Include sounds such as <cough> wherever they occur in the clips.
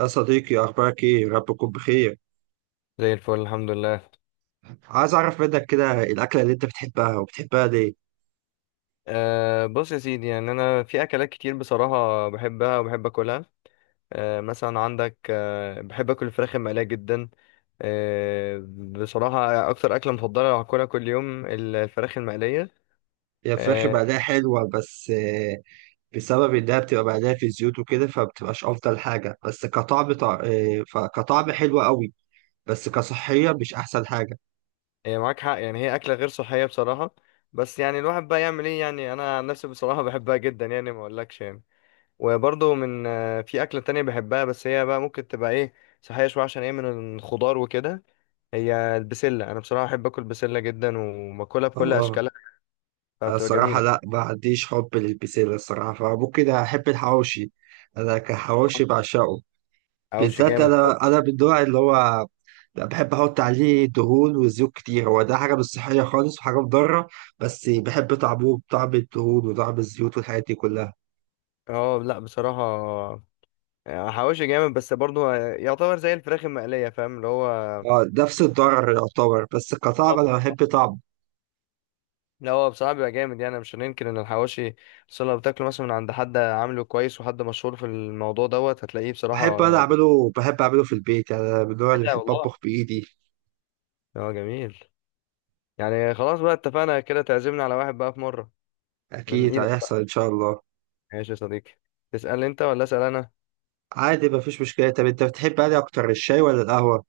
يا صديقي، أخبارك إيه؟ رب يكون بخير. زي الفل، الحمد لله. عايز أعرف منك كده، الأكلة اللي أنت بتحبها وبتحبها ليه؟ بص يا سيدي، يعني انا في اكلات كتير بصراحه بحبها وبحب اكلها. مثلا عندك، بحب اكل الفراخ المقليه جدا. بصراحه اكتر اكله مفضله لو هاكلها كل يوم الفراخ المقليه. هي الفراخ أه. بعدها حلوة بس بسبب إنها بتبقى بعدها في زيوت وكده، فبتبقاش أفضل حاجة. بس كطعم طع... آه، فكطعم حلو قوي، بس كصحية مش أحسن حاجة. هي معاك حق، يعني هي اكله غير صحيه بصراحه. بس يعني الواحد بقى يعمل ايه؟ يعني انا عن نفسي بصراحه بحبها جدا، يعني ما اقولكش يعني. وبرضه من أه في اكله تانية بحبها، بس هي بقى ممكن تبقى ايه، صحيه شويه عشان هي من الخضار وكده. هي البسلة. أنا بصراحة بحب آكل بسلة جدا وباكلها بكل آه. أشكالها. أنا فبتبقى الصراحة جميلة. لأ، ما عنديش حب للبسلة الصراحة، فممكن أحب الحواوشي. أنا كحواوشي بعشقه، حواوشي بالذات جامد. طب. أنا من النوع اللي هو لا، بحب احط عليه دهون وزيوت كتير. هو ده حاجه مش صحيه خالص وحاجه مضره، بس بحب طعمه، بطعم الدهون وطعم الزيوت والحاجات دي كلها. اه، لا بصراحة. حواوشي جامد، بس برضه يعتبر زي الفراخ المقلية، فاهم اللي هو. اه، نفس الضرر يعتبر، بس كطعم طب. انا بحب طعمه. لا، هو بصراحة بيبقى جامد، يعني مش هننكر إن الحواوشي. بس لو بتاكله مثلا من عند حد عامله كويس، وحد مشهور في الموضوع دوت، هتلاقيه بحب بصراحة انا جامد. اعمله، بحب اعمله في البيت. يعني انا من النوع اللي لا بحب والله. اطبخ بايدي. اه، جميل. يعني خلاص بقى، اتفقنا كده تعزمنا على واحد بقى في مرة. من اكيد إيدك. هيحصل ان شاء الله. ماشي يا صديقي. تسأل أنت ولا أسأل أنا؟ عادي، مفيش مشكله. طب انت بتحب انهي اكتر، الشاي ولا القهوه؟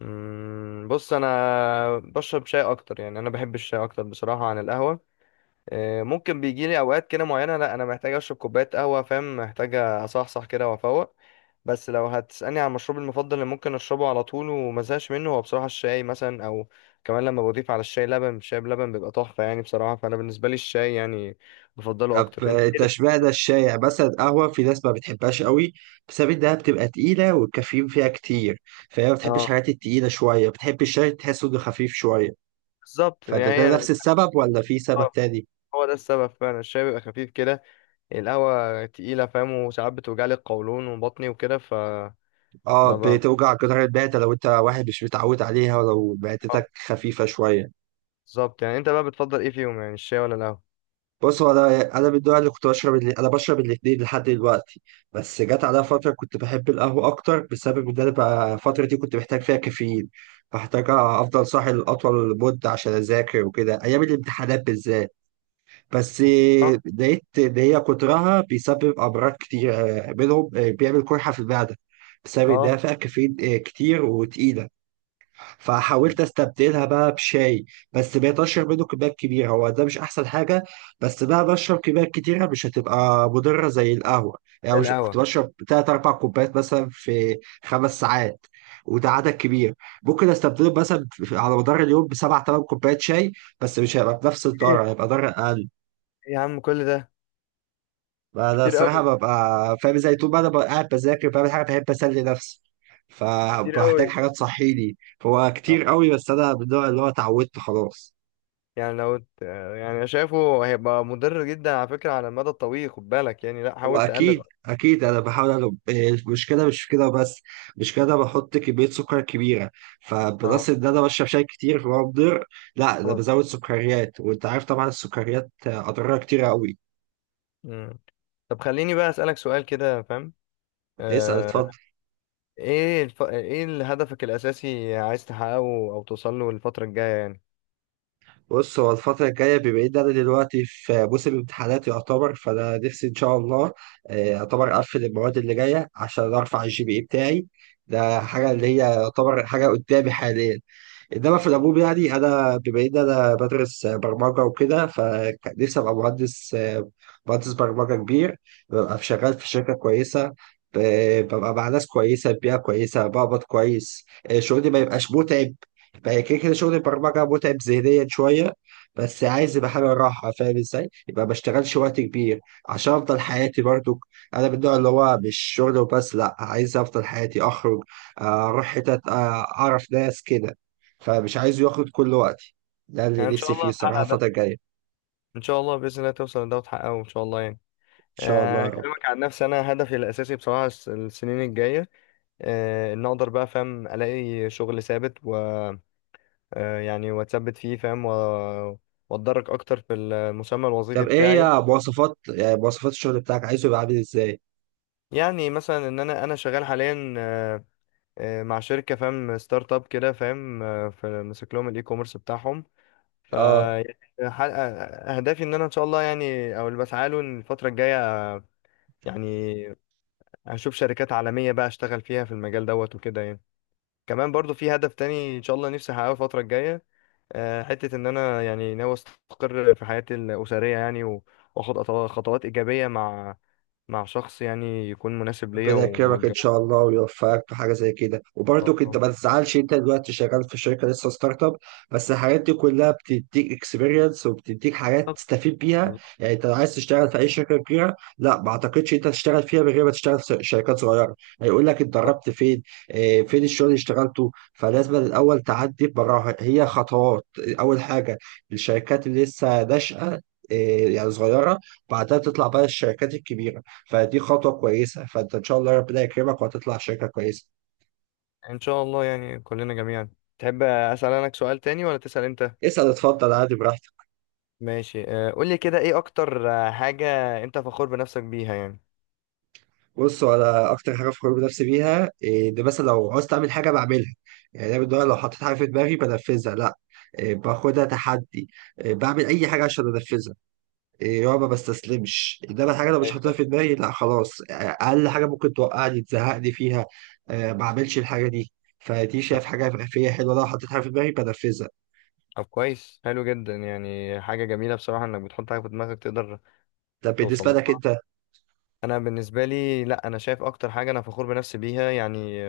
بص انا بشرب شاي اكتر، يعني انا بحب الشاي اكتر بصراحه عن القهوه. ممكن بيجي لي اوقات كده معينه، لا، انا محتاج اشرب كوبايه قهوه فاهم، محتاج اصحصح كده وافوق. بس لو هتسالني عن مشروبي المفضل اللي ممكن اشربه على طول ومزهقش منه، هو بصراحه الشاي مثلا، او كمان لما بضيف على الشاي لبن، الشاي بلبن بيبقى تحفه يعني بصراحه، فانا بالنسبه لي الشاي يعني بفضله طب اكتر. انت ايه اللي التشبيه بتفضله ده أكتر؟ الشائع، مثلا القهوة في ناس ما بتحبهاش قوي بسبب إنها بتبقى تقيلة والكافيين فيها كتير، فهي ما بتحبش اه، الحاجات التقيلة شوية، بتحب الشاي تحسه إنه خفيف شوية. بالظبط يعني فده هي. نفس السبب ولا في سبب آه، تاني؟ هو ده السبب فعلا، الشاي بيبقى خفيف كده. القهوة تقيلة فاهم، وساعات بتوجعلي القولون وبطني وكده، فما. آه، ب... بتوجع جدار المعدة لو أنت واحد مش متعود عليها ولو آه، معدتك خفيفة شوية. بالظبط. يعني انت بقى بتفضل ايه فيهم؟ يعني الشاي ولا القهوة؟ بص، هو انا من النوع اللي كنت بشرب، اللي انا بشرب الاثنين لحد دلوقتي. بس جت عليا فتره كنت بحب القهوه اكتر بسبب ان انا بقى الفتره دي كنت محتاج فيها كافيين، فاحتاج افضل صاحي لاطول مده عشان اذاكر وكده، ايام الامتحانات بالذات. بس اه. لقيت ان هي كترها بيسبب امراض كتير، منهم بيعمل قرحه في المعده بسبب انها آه، فيها كافيين كتير وتقيله. فحاولت استبدلها بقى بشاي، بس بقيت اشرب منه كميات كبيره، هو ده مش احسن حاجه. بس بقى بشرب كميات كتيره مش هتبقى مضره زي القهوه. يعني مش كنت القهوة. بشرب 3 4 كوبايات مثلا في 5 ساعات، وده عدد كبير. ممكن استبدله مثلا على مدار اليوم بسبع تمن كوبايات شاي، بس مش هيبقى بنفس ايه الضرر، هيبقى ضرر اقل. يا عم، كل ده. انا كتير الصراحه قوي. ببقى فاهم ازاي، طول ما انا ببقى قاعد بذاكر بعمل حاجه بحب اسلي نفسي، كتير فبحتاج قوي. حاجه تصحيني. هو آه، كتير قوي، بس انا من النوع اللي هو اتعودت خلاص. يعني لو ت- آه، يعني أنا شايفه هيبقى مضر جدا على فكرة، على المدى الطويل خد بالك يعني، لا، هو حاول اكيد تقلل. اكيد، انا بحاول. أنا المشكله مش في كده بس، مش كده، بحط كميه سكر كبيره، اه. فبلس ان انا بشرب شاي كتير فهو مضر. لا، ده خلاص. بزود سكريات، وانت عارف طبعا السكريات اضرارها كتير قوي. مم. طب خليني بقى أسألك سؤال كده فاهم. اسال، اتفضل. آه. ايه هدفك الأساسي عايز تحققه، او توصل له الفترة الجاية يعني؟ بص، هو الفترة الجاية، بما إن أنا دلوقتي في موسم امتحانات يعتبر، فأنا نفسي إن شاء الله يعتبر أقفل المواد اللي جاية عشان أرفع الـGPA بتاعي. ده حاجة اللي هي يعتبر حاجة قدامي حاليا. انما في العموم، يعني انا بما ان انا بدرس برمجه وكده، فنفسي ابقى مهندس برمجه كبير، ببقى شغال في شركه كويسه، ببقى مع ناس كويسه، بيئه كويسه، بقبض كويس، شغلي ما يبقاش متعب. بقى كده كده شغل البرمجه متعب ذهنيا شويه، بس عايز يبقى حاجه راحه فاهم ازاي؟ يبقى ما اشتغلش وقت كبير عشان افضل حياتي برضو. انا من النوع اللي هو مش شغل وبس، لا، عايز افضل حياتي اخرج، اروح حتت، اعرف ناس كده. فمش عايز ياخد كل وقتي. ده اللي يعني ان شاء نفسي فيه الله الصراحة الفترة هتحقق. الجاية. إن ان شاء الله باذن الله توصل لده وتحققه ان شاء الله يعني. شاء الله يا رب. اكلمك عن نفسي، انا هدفي الاساسي بصراحه السنين الجايه، ان اقدر بقى فاهم الاقي شغل ثابت، و يعني واتثبت فيه فاهم، واتدرج اكتر في المسمى الوظيفي طب إيه بتاعي. هي مواصفات الشغل بتاعك عايزه يبقى عامل إزاي؟ يعني مثلا ان انا شغال حاليا، مع شركه فاهم ستارت اب كده فاهم، ماسك لهم الاي كوميرس بتاعهم. ف آه، يعني، ح- اهدافي ان انا ان شاء الله يعني، او اللي بسعى له إن الفتره الجايه يعني، هشوف شركات عالمية بقى اشتغل فيها في المجال دوت وكده يعني. كمان برضو في هدف تاني ان شاء الله نفسي احققه الفترة الجاية، حتة ان انا يعني ناوي استقر في حياتي الأسرية، يعني واخد خطوات إيجابية مع شخص يعني يكون مناسب ليا ربنا يكرمك ان واتجوز. شاء الله ويوفقك في حاجه زي كده. ان شاء وبرضك انت الله. ما تزعلش انت دلوقتي شغال في شركه لسه ستارت اب، بس الحاجات دي كلها بتديك اكسبيرينس وبتديك حاجات بالظبط، تستفيد بيها. يعني انت لو عايز تشتغل في اي شركه كبيره، لا، ما اعتقدش انت تشتغل فيها من غير ما تشتغل في شركات صغيره. هيقول لك بالظبط. اتدربت فين، اه، فين الشغل اللي اشتغلته. فلازم الاول تعدي براها، هي خطوات. اول حاجه الشركات اللي لسه ناشئه، اه، يعني صغيره، بعدها تطلع بقى الشركات الكبيره. فدي خطوة كويسة، فانت ان شاء الله ربنا يكرمك وهتطلع شركة كويسة. ان شاء الله يعني كلنا جميعا. تحب اسال انا سؤال تاني ولا تسال انت؟ اسأل، اتفضل، عادي، براحتك. ماشي. قول لي كده ايه اكتر حاجة انت فخور بنفسك بيها يعني؟ بص، انا اكتر حاجة فخور بنفسي بيها ان مثلا لو عاوز اعمل حاجة بعملها. يعني انا بالنهار لو حطيت حاجة في دماغي بنفذها، لا، باخدها تحدي، بعمل اي حاجة عشان انفذها، يا ما بستسلمش. انما الحاجة لو مش حاططها ايوه. في دماغي لا، خلاص، اقل حاجة ممكن توقعني، تزهقني فيها، ما اعملش الحاجة دي. فدي أيوة. شايف حاجة فيا حلوة، لو حطيت حاجة في دماغي بنفذها. طب كويس، حلو جدا، يعني حاجة جميلة بصراحة انك بتحط حاجة في دماغك تقدر طب توصل بالنسبة لك لها. انت؟ انا بالنسبة لي، لا، انا شايف اكتر حاجة انا فخور بنفسي بيها يعني،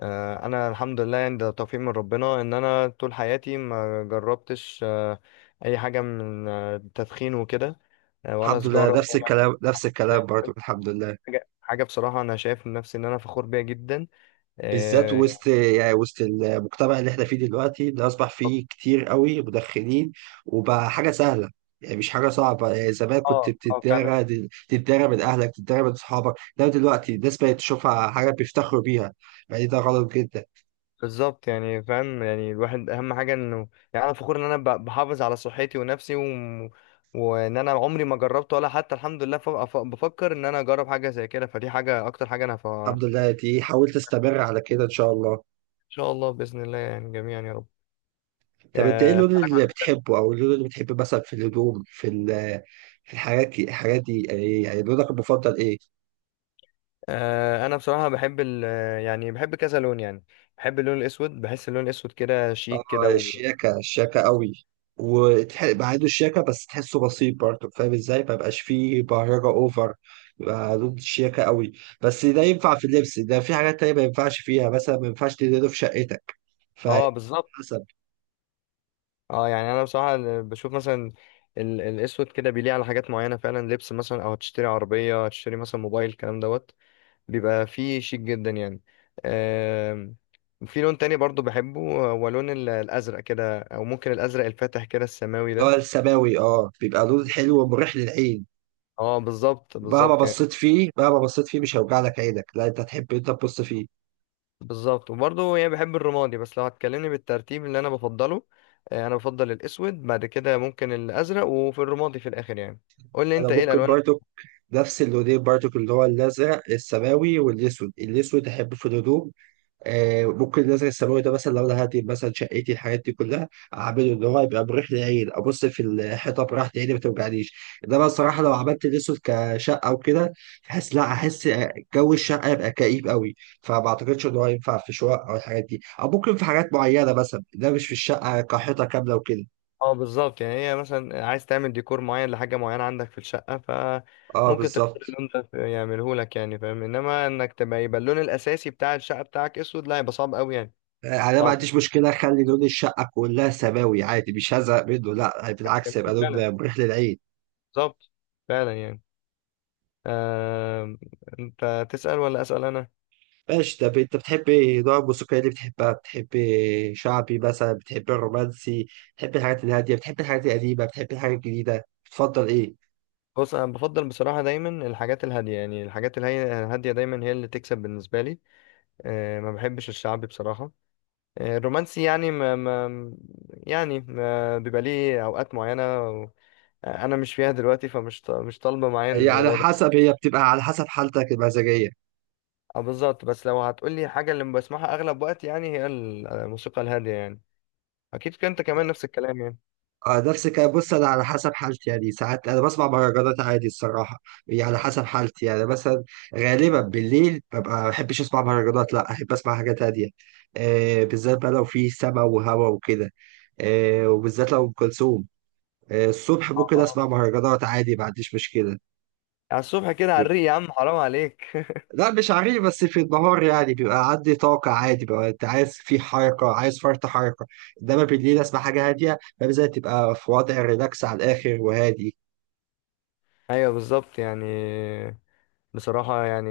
انا الحمد لله، يعني ده توفيق من ربنا ان انا طول حياتي ما جربتش، اي حاجة من التدخين وكده، ولا الحمد لله، سجارة، نفس ولا... الكلام، نفس <laughs> ده، الكلام برضه، الحمد لله. حاجة بصراحة انا شايف نفسي ان انا فخور بيها جدا. بالذات اه. وسط المجتمع اللي احنا فيه دلوقتي، اللي اصبح فيه كتير قوي مدخنين، وبقى حاجه سهله، يعني مش حاجه صعبه. يعني زمان كنت اه، فعلا. بتتدارى، تتدارى من اهلك، تتدارى من اصحابك، لا دلوقتي الناس بقت تشوفها حاجه بيفتخروا بيها. يعني ده غلط جدا. بالظبط يعني فاهم، يعني الواحد اهم حاجه انه يعني انا فخور ان انا بحافظ على صحتي ونفسي و... وان انا عمري ما جربت ولا حتى الحمد لله بفكر ان انا اجرب حاجه زي كده، فدي حاجه اكتر حاجه انا ف... ان الحمد لله دي، حاولت استمر على كده ان شاء الله. شاء الله باذن الله يعني، جميعا يا رب. طب انت ايه اللون اسالك عن اللي حاجة تانية. بتحبه، او اللون اللي بتحبه مثلا في الهدوم، في في الحاجات دي، يعني لونك المفضل ايه؟ انا بصراحه بحب ال... آه، يعني بحب كذا لون يعني. بحب اللون الاسود، بحس اللون الاسود كده شيك كده، و... الشياكة، الشياكة قوي، وبعيدوا الشياكة، بس تحسه بسيط برضه فاهم ازاي، مبقاش فيه بهرجة اوفر، يبقى ضد الشياكة قوي. بس ده ينفع في اللبس، ده في حاجات تانية ما ينفعش فيها. مثلا ما ينفعش تدهنه في شقتك فحسب. اه، بالظبط. اه، يعني انا بصراحه بشوف مثلا الاسود كده بيليق على حاجات معينه فعلا، لبس مثلا، او هتشتري عربيه، هتشتري مثلا موبايل، الكلام دوت، بيبقى فيه شيك جدا يعني. آم، في لون تاني برضو بحبه، هو لون الازرق كده، او ممكن الازرق الفاتح كده السماوي اللي هو ده. السماوي، اه، بيبقى لون حلو ومريح للعين. اه، بالظبط، مهما بالظبط يعني. بصيت فيه، مهما بصيت فيه، مش هيوجع لك عينك. لا، انت تحب انت تبص فيه. بالظبط. وبرضو يعني بحب الرمادي، بس لو هتكلمني بالترتيب اللي انا بفضله، انا بفضل الاسود، بعد كده ممكن الازرق، وفي الرمادي في الاخر يعني. قول لي انا انت ايه ممكن الالوان؟ برضه نفس اللونين برضو، اللي هو الازرق السماوي والاسود. الاسود احبه في الهدوم، ممكن مثلا الثانوي ده، مثلا لو انا هدي مثلا شقتي الحاجات دي كلها، اعمله ان هو يبقى مريح للعين، ابص في الحيطه براحه عيني ما توجعنيش. انما الصراحه لو عملت الاسود كشقه وكده، بحس لا احس جو الشقه يبقى كئيب قوي. فما اعتقدش ان هو ينفع في شقق او الحاجات دي، او ممكن في حاجات معينه مثلا، ده مش في الشقه كحيطه كامله وكده. اه، بالظبط يعني، هي مثلا عايز تعمل ديكور معين لحاجة معينة عندك في الشقة اه، فممكن تختار بالظبط. اللون ده يعمله لك يعني فاهم، انما انك تبقى يبقى اللون الاساسي بتاع الشقة بتاعك اسود، لا يبقى صعب قوي يعني. يعني انا ما صعب. عنديش مشكله اخلي لون الشقه كلها سماوي عادي، مش هزهق منه لا، <laughs> بالعكس، يبقى جميل لون فعلا. مريح للعين. بالظبط. فعلا يعني. آه... انت تسأل ولا اسأل انا؟ ماشي. طب انت بتحبي نوع الموسيقى اللي بتحبها؟ بتحبي شعبي مثلا، بتحبي الرومانسي، بتحبي الحاجات الهادية، بتحبي الحاجات القديمة، بتحبي الحاجات الجديدة، بتفضل ايه؟ بص، انا بفضل بصراحة دايما الحاجات الهادية، يعني الحاجات الهادية دايما هي اللي تكسب بالنسبة لي. ما بحبش الشعبي بصراحة. الرومانسي يعني ما... ما... يعني ما بيبقى ليه اوقات معينة، انا مش فيها دلوقتي، فمش مش طالبه معايا الموضوع ده. هي بتبقى على حسب حالتك المزاجية. بالظبط، بس لو هتقولي حاجه اللي بسمعها اغلب وقت يعني، هي الموسيقى الهاديه يعني. اكيد كنت انت كمان نفس الكلام يعني؟ اه، نفس الكلام. بص، انا على حسب حالتي، يعني ساعات انا بسمع مهرجانات عادي الصراحة. هي على حسب حالتي، يعني مثلا غالبا بالليل ببقى ما بحبش اسمع مهرجانات، لا احب اسمع حاجات هادية، بالذات بقى لو في سما وهوا وكده، وبالذات لو ام كلثوم. الصبح اه. ممكن اه، اسمع مهرجانات عادي، ما عنديش مشكله. على الصبح كده على الريق بيبقى- يا عم، حرام عليك. لا، مش عارف. بس في النهار، يعني بيبقى عندي طاقه عادي بقى، انت عايز في حركه، عايز فرط حركه، انما بالليل اسمع حاجه هاديه، فبالذات تبقى في وضع ريلاكس على الاخر وهادي. ايوه، بالظبط يعني. بصراحه يعني،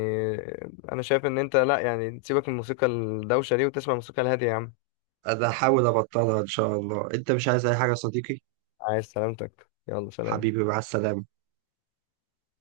انا شايف ان انت لا، يعني تسيبك من الموسيقى الدوشه دي وتسمع الموسيقى الهاديه يا عم. انا هحاول ابطلها ان شاء الله. انت مش عايز اي حاجه يا صديقي؟ عايز سلامتك، يلا سلام. حبيبي مع السلامه.